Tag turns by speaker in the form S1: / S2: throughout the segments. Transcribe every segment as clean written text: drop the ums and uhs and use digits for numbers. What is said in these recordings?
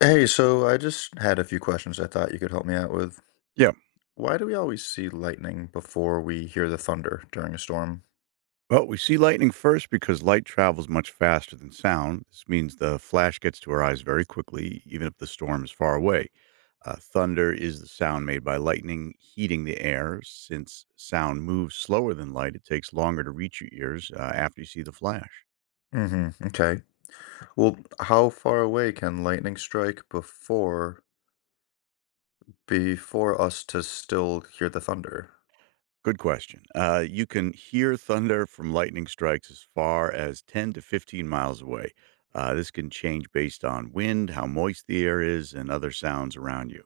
S1: Hey, so I just had a few questions I thought you could help me out with.
S2: Yeah.
S1: Why do we always see lightning before we hear the thunder during a storm?
S2: Well, we see lightning first because light travels much faster than sound. This means the flash gets to our eyes very quickly, even if the storm is far away. Thunder is the sound made by lightning heating the air. Since sound moves slower than light, it takes longer to reach your ears after you see the flash.
S1: Mm-hmm. Okay. Well, how far away can lightning strike before before us to still hear the thunder?
S2: Good question. You can hear thunder from lightning strikes as far as 10 to 15 miles away. This can change based on wind, how moist the air is, and other sounds around you.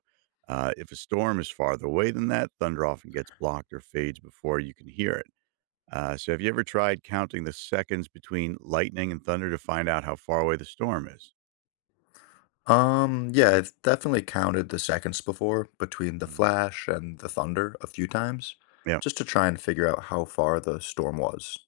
S2: If a storm is farther away than that, thunder often gets blocked or fades before you can hear it. So, have you ever tried counting the seconds between lightning and thunder to find out how far away the storm is?
S1: Yeah, I've definitely counted the seconds before between the
S2: Mhm.
S1: flash and the thunder a few times,
S2: Yeah.
S1: just to try and figure out how far the storm was.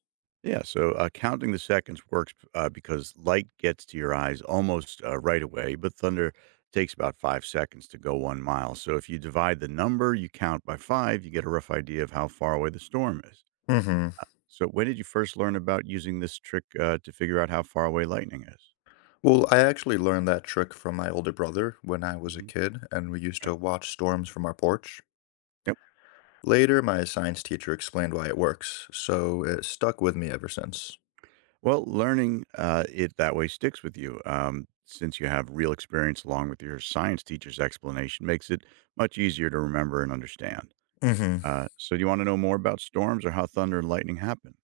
S2: Yeah, so, counting the seconds works because light gets to your eyes almost right away, but thunder takes about 5 seconds to go one mile. So if you divide the number you count by five, you get a rough idea of how far away the storm is.
S1: Mm-hmm.
S2: So when did you first learn about using this trick to figure out how far away lightning is?
S1: Well, I actually learned that trick from my older brother when I was a
S2: Hmm.
S1: kid, and we used
S2: Right.
S1: to watch storms from our porch.
S2: Yep.
S1: Later, my science teacher explained why it works, so it stuck with me ever since.
S2: Well, learning it that way sticks with you. Since you have real experience along with your science teacher's explanation, makes it much easier to remember and understand.
S1: Hmm.
S2: So, do you want to know more about storms or how thunder and lightning happen?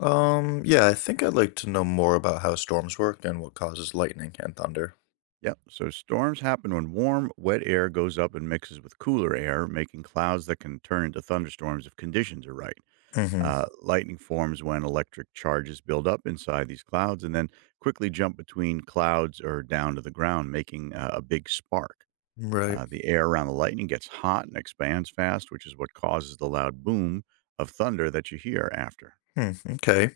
S1: Yeah, I think I'd like to know more about how storms work and what causes lightning and thunder.
S2: Yep. So storms happen when warm, wet air goes up and mixes with cooler air, making clouds that can turn into thunderstorms if conditions are right.
S1: Hmm.
S2: Lightning forms when electric charges build up inside these clouds and then quickly jump between clouds or down to the ground, making a big spark.
S1: Right.
S2: The air around the lightning gets hot and expands fast, which is what causes the loud boom of thunder that you hear after.
S1: Hmm, okay.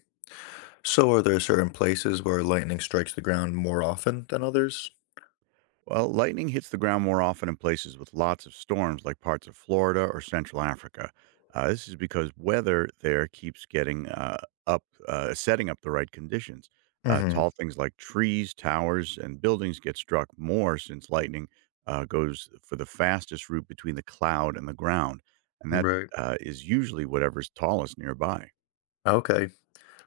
S1: So are there certain places where lightning strikes the ground more often than others?
S2: Well, lightning hits the ground more often in places with lots of storms, like parts of Florida or Central Africa. This is because weather there keeps getting setting up the right conditions.
S1: Hmm.
S2: Tall things like trees, towers, and buildings get struck more since lightning goes for the fastest route between the cloud and the ground, and that
S1: Right.
S2: uh, is usually whatever's tallest nearby.
S1: Okay.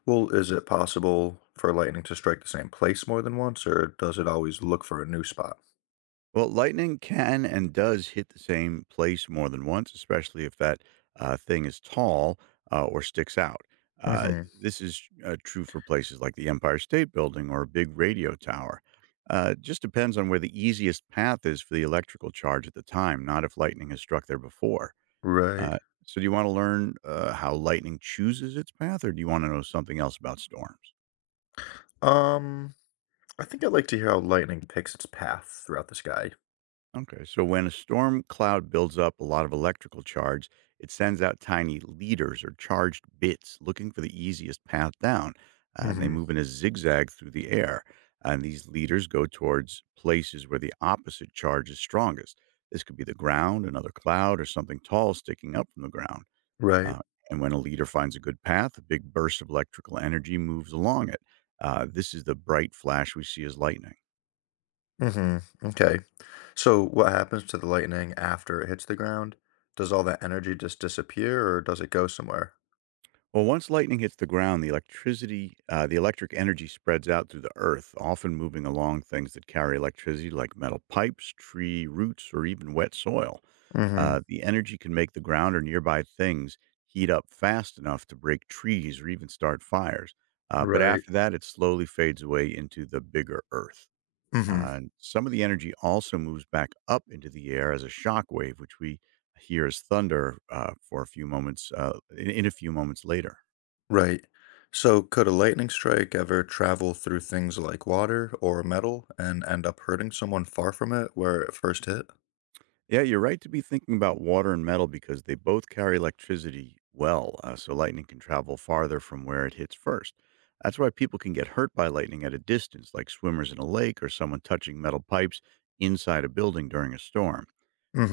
S1: Well, is it possible for lightning to strike the same place more than once, or does it always look for a new spot?
S2: Well, lightning can and does hit the same place more than once, especially if that thing is tall or sticks out. Uh,
S1: Hmm.
S2: this is true for places like the Empire State Building or a big radio tower. It just depends on where the easiest path is for the electrical charge at the time, not if lightning has struck there before.
S1: Right.
S2: Uh, so, do you want to learn how lightning chooses its path, or do you want to know something else about storms?
S1: Um, I think I'd like to hear how lightning picks its path throughout the sky.
S2: Okay, so when a storm cloud builds up a lot of electrical charge, it sends out tiny leaders or charged bits looking for the easiest path down. And they
S1: Hmm.
S2: move in a zigzag through the air. And these leaders go towards places where the opposite charge is strongest. This could be the ground, another cloud, or something tall sticking up from the ground.
S1: Right.
S2: Uh, and when a leader finds a good path, a big burst of electrical energy moves along it. This is the bright flash we see as lightning.
S1: Hmm. Okay. So what happens to the lightning after it hits the ground? Does all that energy just disappear, or does it go somewhere?
S2: Well, once lightning hits the ground, the electric energy spreads out through the earth, often moving along things that carry electricity, like metal pipes, tree roots, or even wet soil.
S1: Hmm.
S2: The energy can make the ground or nearby things heat up fast enough to break trees or even start fires. But
S1: Right.
S2: after that, it slowly fades away into the bigger earth.
S1: Hmm.
S2: And some of the energy also moves back up into the air as a shock wave, which we hear as thunder for a few moments in a few moments later.
S1: Right. So could a lightning strike ever travel through things like water or metal and end up hurting someone far from it where it first hit?
S2: Yeah, you're right to be thinking about water and metal because they both carry electricity well, so lightning can travel farther from where it hits first. That's why people can get hurt by lightning at a distance, like swimmers in a lake or someone touching metal pipes inside a building during a storm.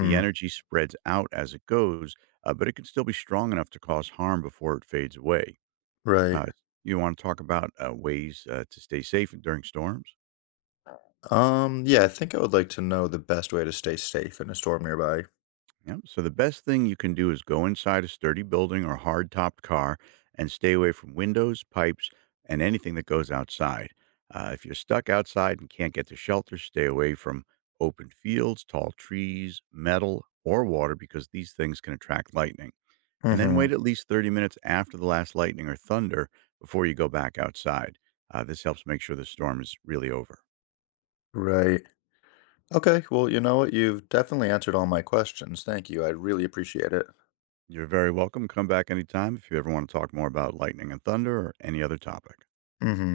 S2: The energy spreads out as it goes, but it can still be strong enough to cause harm before it fades away.
S1: Right.
S2: Uh, you want to talk about ways to stay safe during storms?
S1: Yeah, I think I would like to know the best way to stay safe in a storm nearby.
S2: Yep. So the best thing you can do is go inside a sturdy building or hard topped car and stay away from windows, pipes, and anything that goes outside. If you're stuck outside and can't get to shelter, stay away from open fields, tall trees, metal, or water because these things can attract lightning. And then
S1: Mm-hmm.
S2: wait at least 30 minutes after the last lightning or thunder before you go back outside. This helps make sure the storm is really over.
S1: Right. Okay, well, you know what? You've definitely answered all my questions. Thank you. I really appreciate it.
S2: You're very welcome. Come back anytime if you ever want to talk more about lightning and thunder or any other topic.
S1: Mm-hmm.